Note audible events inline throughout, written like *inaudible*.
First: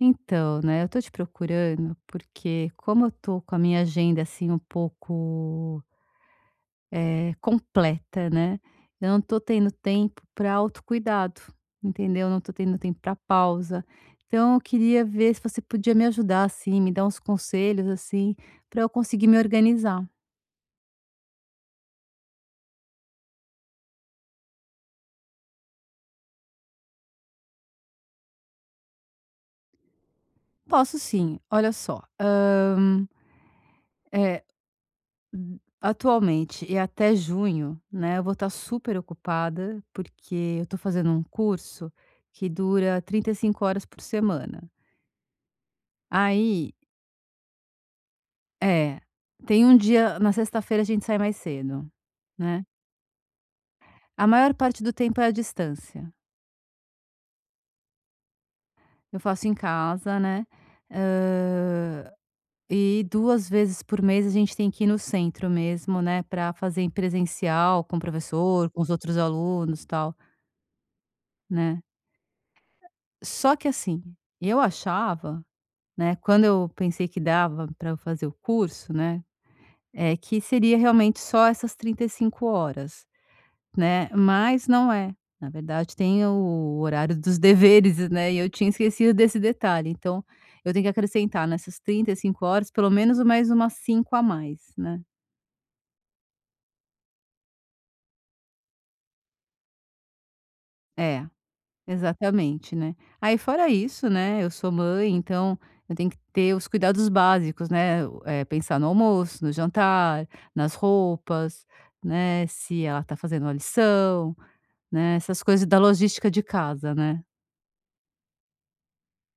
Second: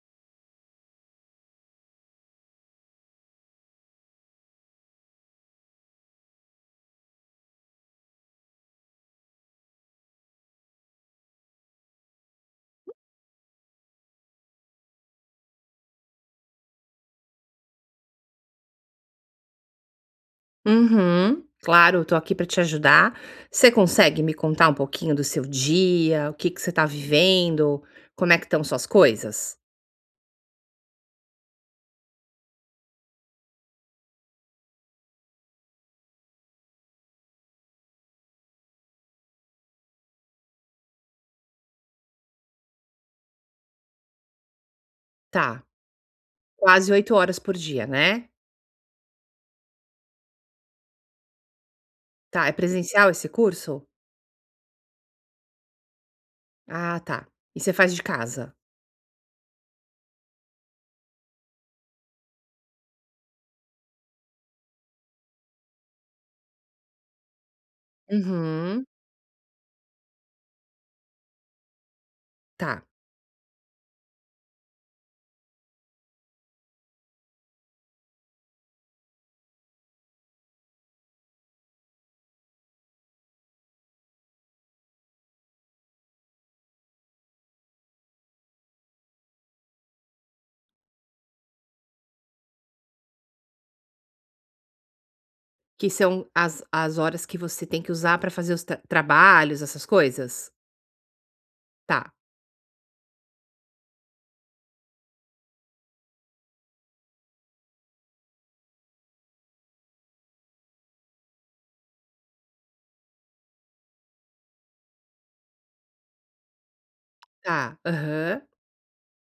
Então, né, eu tô te procurando porque como eu tô com a minha agenda, assim, um pouco, completa, né, eu não tô tendo tempo pra autocuidado, entendeu? Eu não tô tendo tempo para pausa. Então eu queria ver se você podia me ajudar, assim, me dar uns conselhos, assim, para eu conseguir me organizar. Uhum. Claro, estou aqui para te ajudar. Você consegue me contar um pouquinho do seu dia? O que que você está vivendo? Como é que estão suas coisas? Posso sim, olha só, eh atualmente e até junho, né, eu vou estar super ocupada, porque eu tô fazendo um curso que dura 35 horas por semana. Tá, Aí quase 8 horas por dia, né? é, tem um dia na sexta-feira a gente sai mais cedo, Tá, é né. presencial esse curso? A maior parte do tempo é à distância. Ah, tá. E você faz de casa? Eu faço em casa, né, hã, e 2 vezes por mês a gente tem que ir no centro mesmo, né, para fazer em presencial com o professor, com Uhum, os outros alunos, tal, né. tá. Só que assim, eu achava, né, quando eu pensei que dava para eu fazer o curso, né, é que seria realmente só essas 35 horas, né, mas não é. Na verdade tem o horário dos *laughs* deveres, né, e eu tinha esquecido desse detalhe, então eu tenho que acrescentar nessas 35 horas pelo menos mais umas 5 a mais, né. Que são as horas que você tem que usar para fazer os trabalhos, essas coisas? É. Tá, Exatamente, né. Aí fora isso, né, eu sou mãe, então eu tenho que ter os cuidados básicos, né, o pensar no almoço, no jantar, nas roupas, né, se ela tá fazendo a lição, né, essas coisas da logística de casa, né. tá. Aham.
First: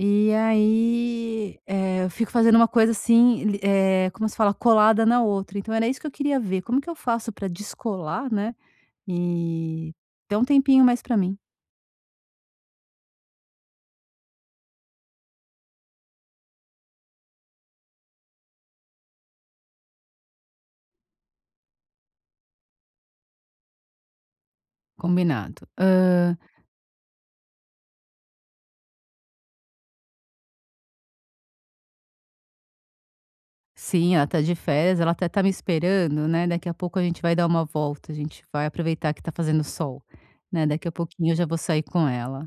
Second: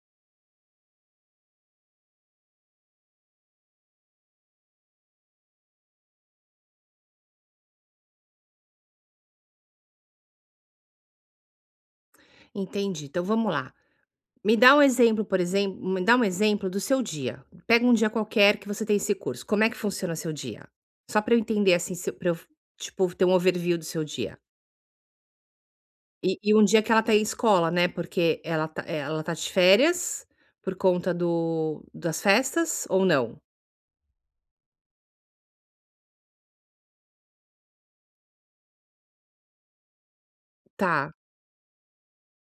E aí, eu fico fazendo uma coisa assim, como se fala? Colada na outra, então era isso que eu queria ver, como que eu faço para descolar, né, e ter um tempinho mais para mim. Entendi. Então vamos lá. Me dá um exemplo, por exemplo, me dá um exemplo do seu dia. Pega um dia qualquer que você tem esse curso. Como é que funciona seu dia? Só para eu entender, assim, se pra eu, tipo, ter um overview do seu dia. Combinado. E um dia que ela tá em escola, né? Porque ela tá de férias por conta do, das festas ou não? Sim, ela tá de férias, ela até tá me esperando, né, daqui a pouco a gente vai dar uma volta, a gente vai aproveitar que tá fazendo sol, né, daqui a Tá. pouquinho eu já vou sair com ela.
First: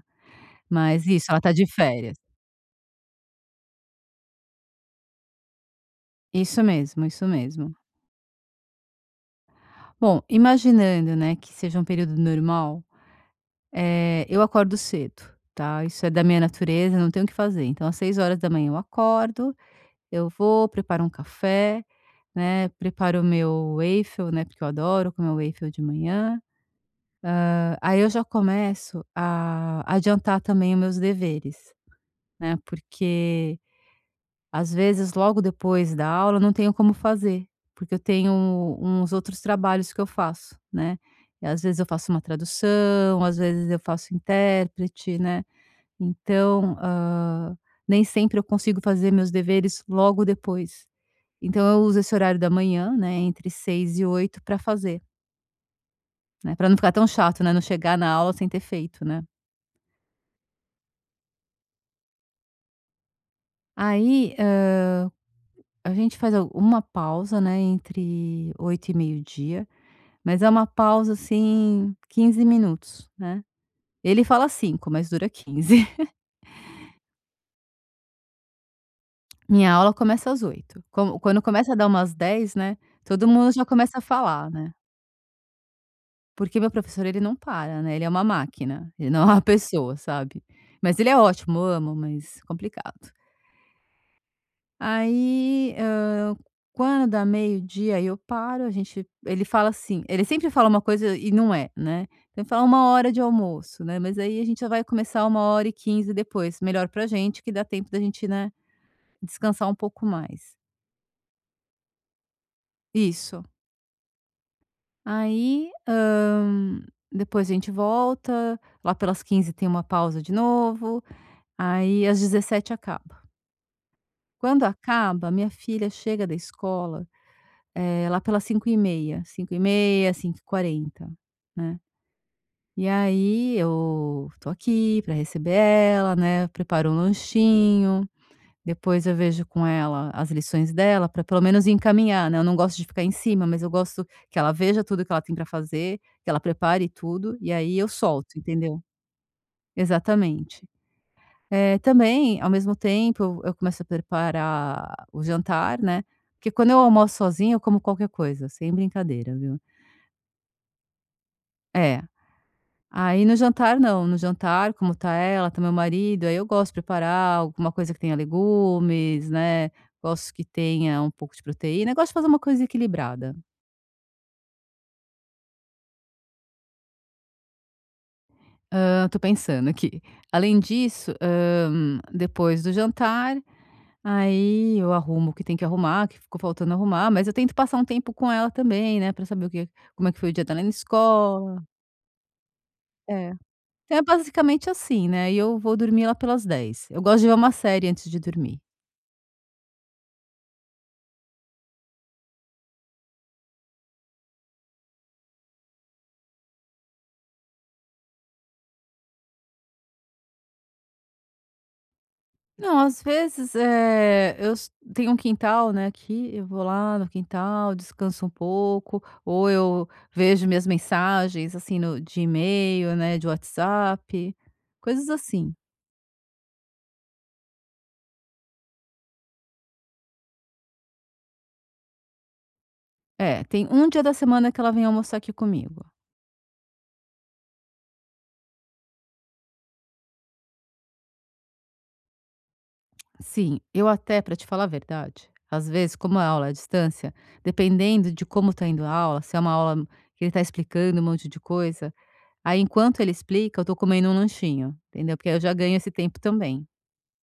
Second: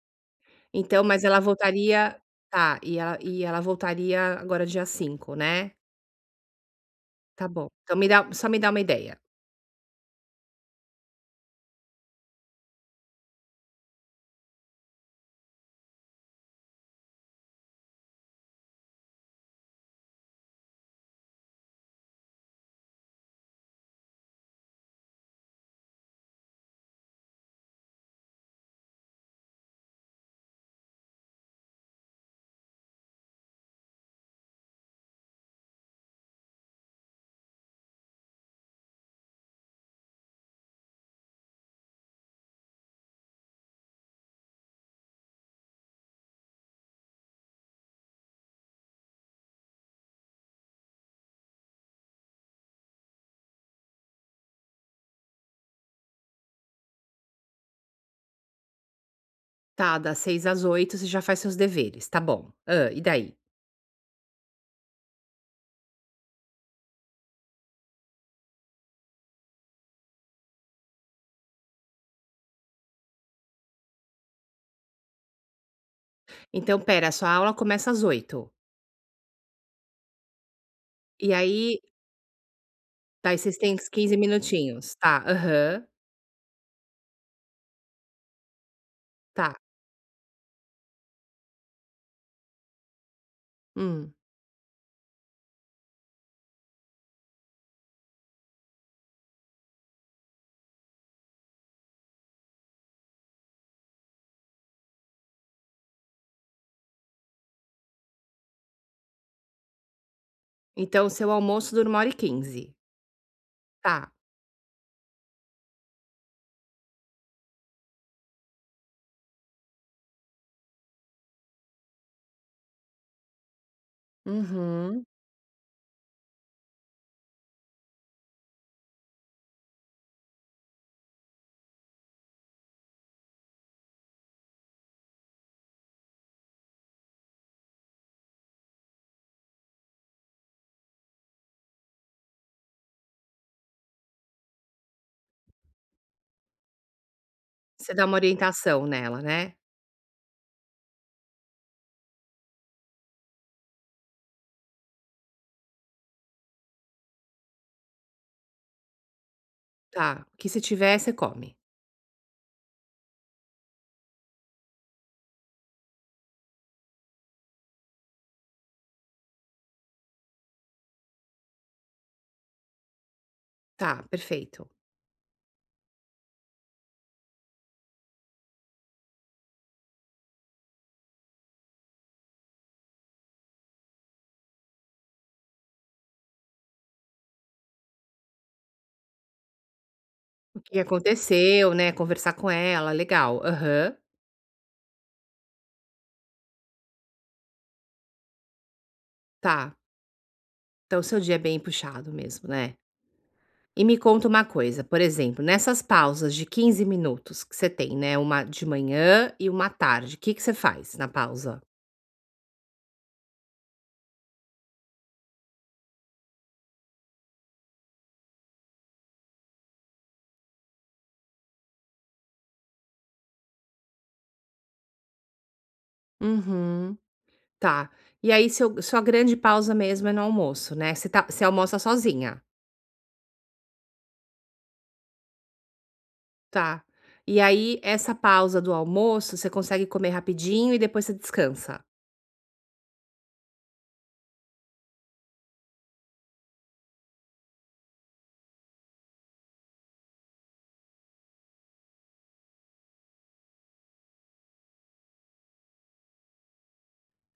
Então, Mas mas isso, ela ela tá de férias. voltaria. Tá. E ela voltaria agora dia 5, né? Isso mesmo, isso Tá bom. mesmo. Então, me dá, só me dá uma ideia. Bom, imaginando, né, que seja um período normal, eu acordo cedo, tá, isso é da minha natureza, não tenho o que fazer. Então às 6 horas da manhã eu acordo, eu vou, preparo um café, né, preparo o meu waffle, né, porque eu adoro comer waffle de manhã. Aí eu já começo a adiantar também os meus deveres, né, porque às vezes logo depois da aula eu não tenho como fazer, porque eu tenho uns outros trabalhos que eu faço, né. E às vezes eu faço uma tradução, às vezes eu faço intérprete, né, então, nem sempre eu consigo fazer meus deveres logo depois. Então eu uso esse horário da manhã, né, entre 6 e 8 para fazer, né, para não ficar tão chato, né, não chegar na aula sem ter feito, né. Tá, das 6 às 8 você já faz seus deveres. Tá bom. Ah, e daí? Aí, a gente faz al uma pausa, né, entre oito e meio-dia, mas é uma pausa, assim, 15 minutos, né. Ele fala 5 mas dura 15. *laughs* Então pera, a sua aula começa às oito. Minha aula começa às oito. Como E quando começa a aí, dar umas dez, né, todo daí mundo vocês já têm uns começa a 15 falar, né. minutinhos. Tá, aham, Porque meu professor, ele não para, né, ele é uma máquina, ele não é uma *laughs* tá. pessoa, sabe. Mas ele é ótimo, eu amo, mas complicado. Hum. Aí, quando dá meio-dia, aí eu paro, a gente ele fala assim, ele sempre fala uma coisa e não é, né. Então ele fala: "uma hora de almoço", né, mas aí a gente já vai começar 1 hora e quinze depois, melhor pra gente que dá tempo da gente, né, descansar um pouco mais. Então seu almoço dura uma hora e quinze. Isso. Tá. Aí, depois a gente volta, lá pelas quinze tem uma pausa de novo, aí às 17 acaba. Quando Uhum. acaba, minha filha chega da escola. Lá pelas 5:30, 5:30, 5:40, né. E aí eu tô aqui para receber ela, né, preparo um lanchinho, depois eu vejo com ela as lições dela para pelo menos encaminhar, né, eu não gosto de ficar em cima, mas eu gosto que ela veja tudo que ela tem para fazer, que ela prepare tudo, e aí eu Você dá uma solto, entendeu? orientação nela, né. Exatamente. Também, ao mesmo tempo, eu começo a preparar o jantar, né, porque quando eu almoço sozinha, eu como qualquer coisa, sem brincadeira, viu. Tá, o que se tiver você come. É. Aí no jantar não, no jantar, como tá ela, tá meu marido, aí eu gosto de preparar alguma coisa que tenha legumes, né, gosto que tenha um pouco de proteína, gosto de fazer uma coisa equilibrada. Tá, perfeito. Tô pensando aqui. Além disso, depois do jantar, aí eu arrumo o que tem que arrumar, que ficou faltando arrumar, mas eu tento passar um tempo com ela também, né, pra saber o que como é que foi o dia O dela na que escola. aconteceu, né, conversar com ela, É. legal. Aham, Então é basicamente assim, né, e eu vou dormir lá pelas dez. Eu gosto de ver uma série antes de dormir. tá. Então seu dia é bem puxado mesmo, né. E me conta uma coisa, por exemplo, nessas pausas de 15 minutos que você tem, né, uma de manhã e uma à tarde, o que que você faz na pausa? Não, às vezes, eu s tenho um quintal, né, aqui, eu vou lá no quintal, descanso um pouco, ou eu vejo minhas mensagens, assim, no de e-mail, né, de WhatsApp, coisas assim. Uhum. Tá. E aí seu sua grande pausa mesmo é no almoço, né, você almoça sozinha? É, tem um dia da semana que ela vem almoçar aqui comigo. Tá. E aí essa pausa do almoço, você consegue comer rapidinho e depois você descansa? Sim, eu até, para te falar a verdade, às vezes, como a aula é à distância, dependendo de como tá indo a aula, se é uma aula que ele tá explicando um monte de coisa, aí enquanto ele explica, eu tô comendo um lanchinho, entendeu? Porque aí eu já ganho esse tempo também.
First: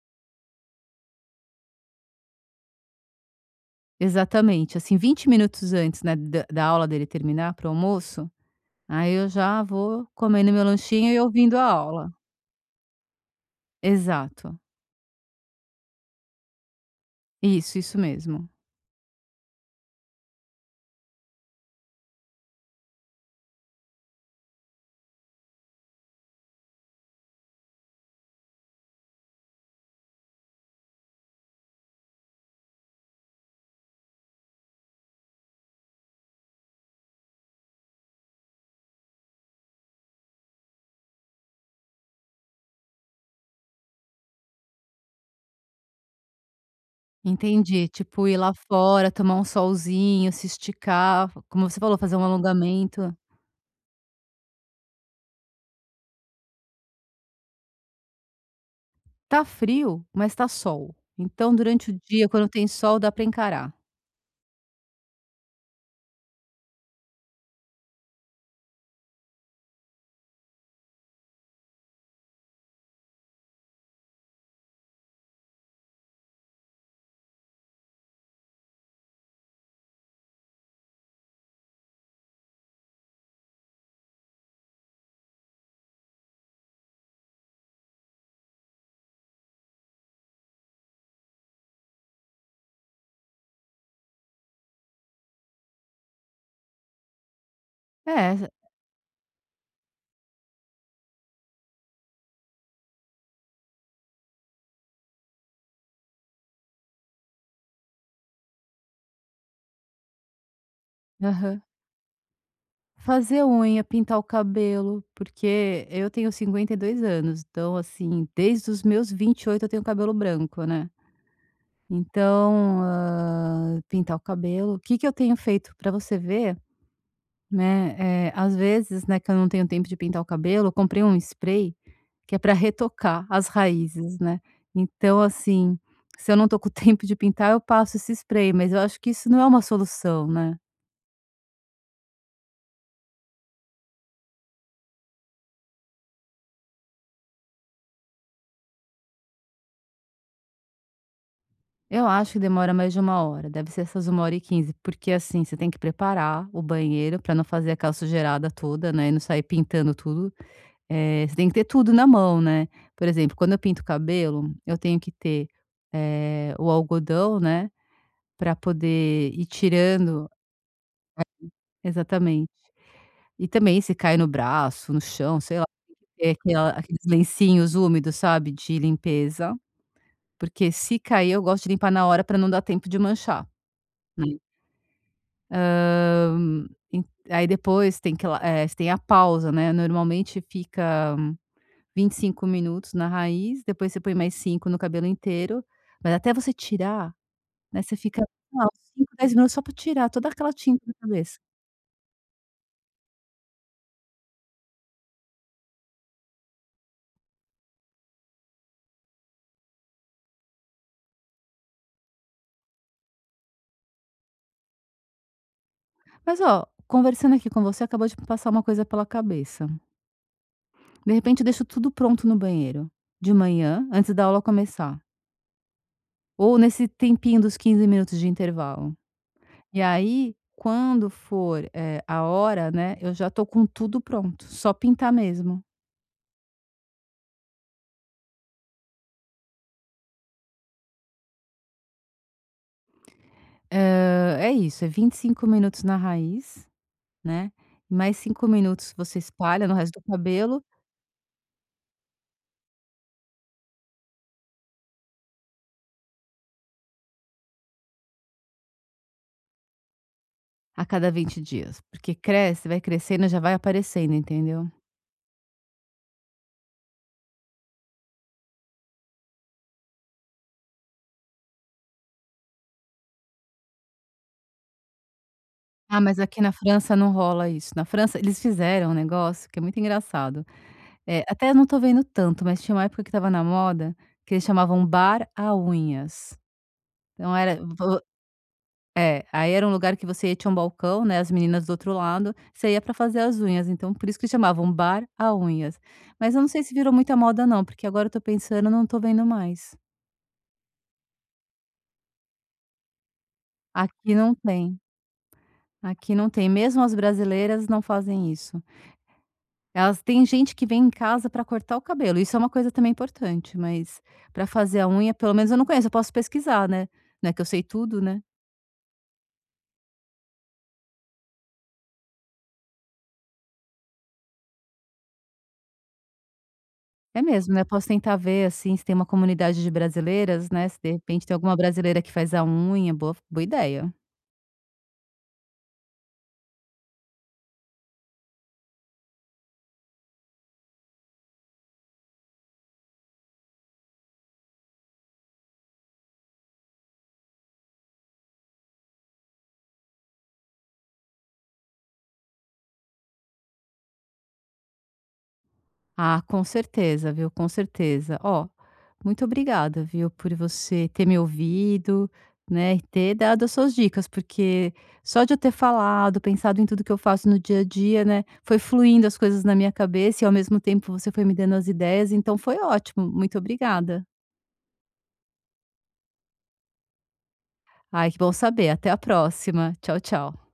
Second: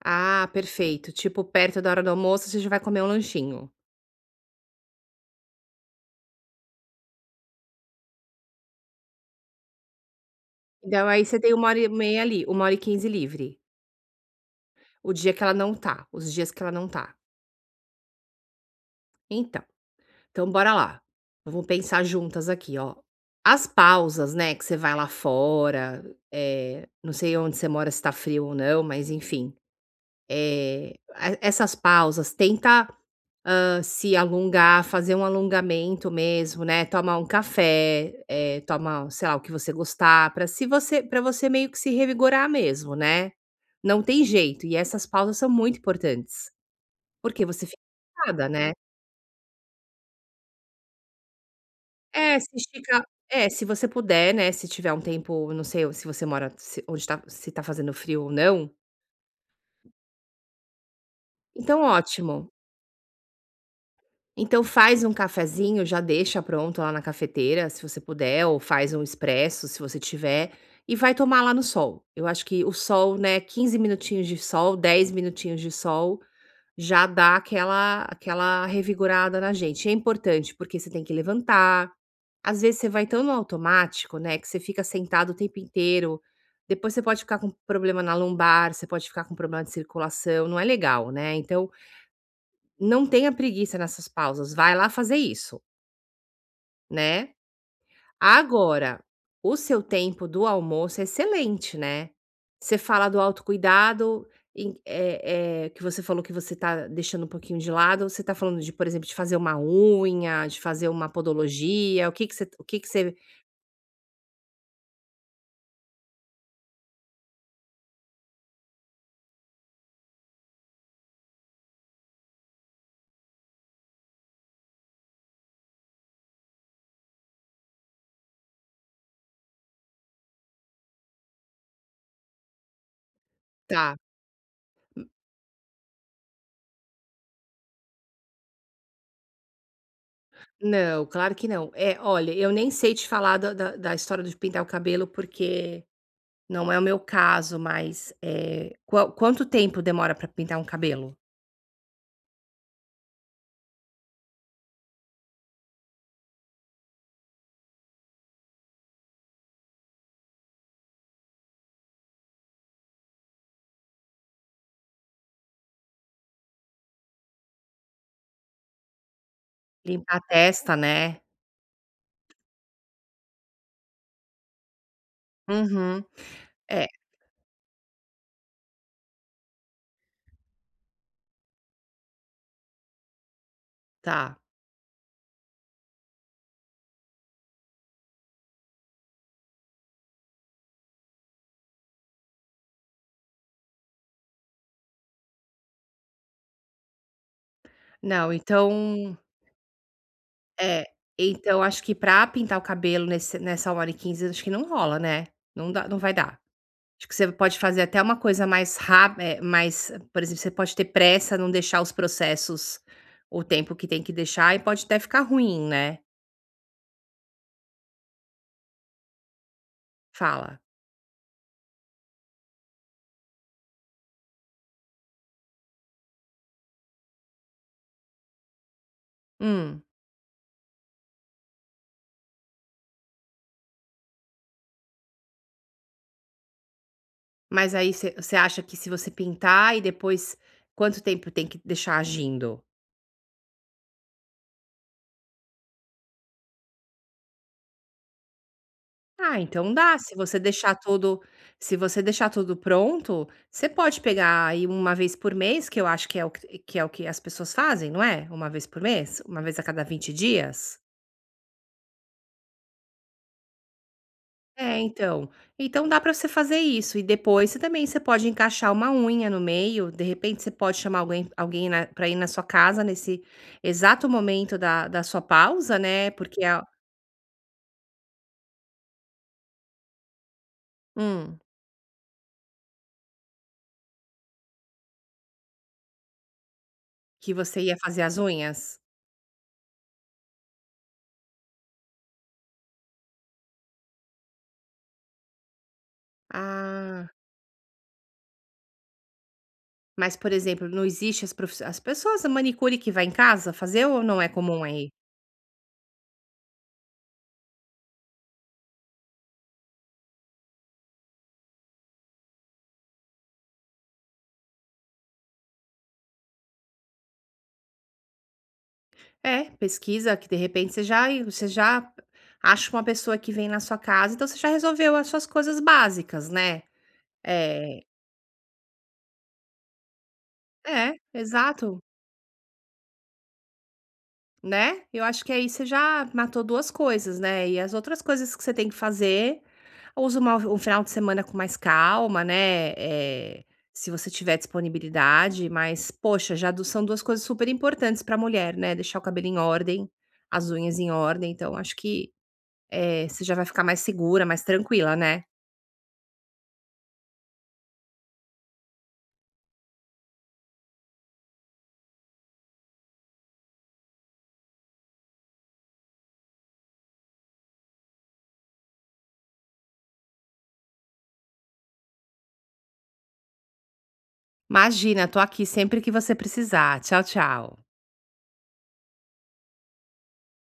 Ah, perfeito, tipo perto da hora do almoço você já vai comer um lanchinho. Exatamente, assim, 20 minutos antes, né, da aula dele terminar para o almoço, aí eu já vou comendo meu Então lanchinho e aí você tem ouvindo a uma hora e aula. meia ali, uma hora e 15 livre, Exato. o dia que ela não tá, os dias que ela não tá. Isso mesmo. Então Então bora lá, vamos pensar juntas aqui, ó. As pausas, né, que você vai lá fora, não sei onde você mora, se tá frio ou não, mas enfim, a essas pausas, tenta, se alongar, fazer um alongamento mesmo, né, tomar um café, toma, sei lá, o que você gostar, pra se você para você meio que se revigorar mesmo, né. Não tem jeito, e essas pausas são muito importantes, porque você fica Entendi, tipo ir cansada, lá né. fora, tomar um solzinho, se esticar, como você falou, fazer um É, se esticar alongamento. é, se você puder, né, se tiver um tempo, não sei se você mora se onde tá se tá fazendo frio ou não, Tá frio, mas tá sol, então então durante o dia, ótimo. quando tem sol, dá para encarar. Então faz um cafezinho, já deixa pronto lá na cafeteira, se você puder, ou faz um expresso, se você tiver, e vai tomar lá no sol. Eu acho que o sol, né, quinze minutinhos de sol, 10 minutinhos de sol, já dá aquela revigorada na gente. É importante, porque você tem que levantar. Às vezes você vai tão no automático, né, que você fica sentado o tempo inteiro, depois você pode ficar com problema na lombar, você pode ficar com problema de circulação, não é legal, né. Então, não tenha preguiça nessas pausas, vai lá fazer isso, né. É, Agora, o seu tempo do almoço é excelente, né. Você fala do autocuidado, que você falou que você tá deixando um pouquinho de lado, você tá falando de, por exemplo, de fazer uma unha, de fazer uma aham. podologia, o que que você Fazer unha, pintar o cabelo, porque eu tenho 52 anos, então, assim, desde os meus 28 eu tenho cabelo branco, né. Então, pintar o cabelo o que que eu tenho feito para você ver, né, às vezes, né, que eu não tenho tempo de pintar o cabelo, eu comprei um spray que é para retocar as tá. raízes, né. Então, assim, se eu não tô com *laughs* tempo de pintar, eu passo esse spray, mas eu acho que isso não é uma solução, né. Não, claro que não. É, olha, eu nem sei te falar da história de pintar o cabelo, porque não é o meu caso, mas, quanto tempo demora pra pintar um cabelo? Eu acho que demora mais de uma hora, deve ser essas 1 hora e 15, porque, assim, você tem que preparar o banheiro para não fazer aquela sujeirada toda, né, e não sair pintando tudo. Você tem que ter tudo na mão, né. Por exemplo, quando eu pinto o cabelo, eu tenho que ter, o algodão, né, para poder ir Limpar a tirando, testa, né? exatamente. E também se cai no braço, no chão, sei lá, Uhum. é aquela É, aqueles lencinhos úmidos, sabe, de limpeza, porque se cair eu gosto de limpar na hora para não dar tempo de manchar, né. tá. Hã, en Aí depois tem que la eh, tem a pausa, né, normalmente fica 25 minutos na raiz, depois você põe mais 5 no cabelo inteiro, mas até você tirar, né, você fica, Não, sei lá, uns 5, então 10 minutos só para tirar toda aquela tinta é, da cabeça. então acho que pra pintar o cabelo nesse nessa hora e quinze acho que não rola, né? Não vai dar. Acho que você pode fazer até uma coisa mais rápida, mais por exemplo, você pode ter pressa, não deixar os processos o tempo que tem que deixar e pode até ficar ruim, né. Mas ó, conversando aqui com você, acabou de me passar uma coisa pela cabeça. Fala: De repente eu deixo tudo pronto no banheiro, de manhã, antes da aula começar, ou nesse tempinho dos 15 minutos de intervalo. E "Hum, aí, quando for, a hora, né, eu já tô com tudo pronto, só pintar mesmo. mas aí você acha que se você pintar e depois quanto tempo tem que deixar agindo?". É isso, é 25 minutos na raiz, né, mais 5 minutos você "Ah, espalha então no dá, resto do se você cabelo deixar tudo se você deixar tudo pronto, você pode pegar aí uma vez por mês", que eu acho que é o que que é o que as pessoas fazem, não é? Uma vez por mês? Uma vez a cada 20 dias? a cada 20 dias, porque cresce, vai crescendo, já vai aparecendo, entendeu. É, então. Então dá pra você fazer isso e depois você também você pode encaixar uma unha no meio, de repente você pode chamar alguém na pra ir na sua casa nesse exato momento da sua pausa, Ah, né, mas aqui porque na a França não rola isso. Na França eles fizeram um negócio que é muito engraçado, hum, até não tô vendo tanto, mas tinha uma época que estava na moda, que eles chamavam bar a unhas. que Então era você ia fazer as unhas? É, aí era um lugar que você ia, tinha um balcão, né, as meninas do outro lado, você ia pra fazer as unhas, então por isso que chamavam Bar a Unhas. Mas eu não sei se virou Ah, muita moda não, porque agora eu tô pensando, não tô vendo mais. mas, por exemplo, não existe as pessoas a manicure que vai em casa fazer ou Aqui não é não comum tem, aí? aqui não tem, mesmo as brasileiras não fazem isso. Elas têm gente que vem em casa pra cortar o cabelo, isso é uma coisa também importante, mas pra fazer a unha, pelo menos eu não conheço, eu posso pesquisar, né, não é que eu sei tudo, né. É, pesquisa que de repente você já acha uma pessoa que vem na sua casa, então você já resolveu as suas coisas básicas, né. É mesmo, né, É. posso tentar ver, assim, se tem uma comunidade de brasileiras, né, se de É, repente tem alguma exato, brasileira que faz a unha, boa boa ideia. né. Eu acho que aí você já matou 2 coisas, né, e as outras coisas que você tem que fazer, usa uma um final de semana com mais calma, né, se você tiver disponibilidade, mas poxa, já do são 2 coisas super importantes para mulher, né, deixar o cabelo em ordem, as unhas em ordem, então acho que, você já vai ficar mais segura, mais tranquila, né. Ah, com certeza, viu, com certeza. Ó, muito obrigada, viu, por você ter me ouvido, né, e ter dado as suas dicas, porque só de eu ter falado, pensado em tudo que eu faço no dia a dia, né, foi fluindo as coisas na minha cabeça e ao mesmo tempo você foi me dando as ideias, então foi ótimo, muito obrigada. Imagina, tô aqui sempre que você precisar. Tchau, tchau. Ai, que bom saber, até a próxima. Tchau, tchau.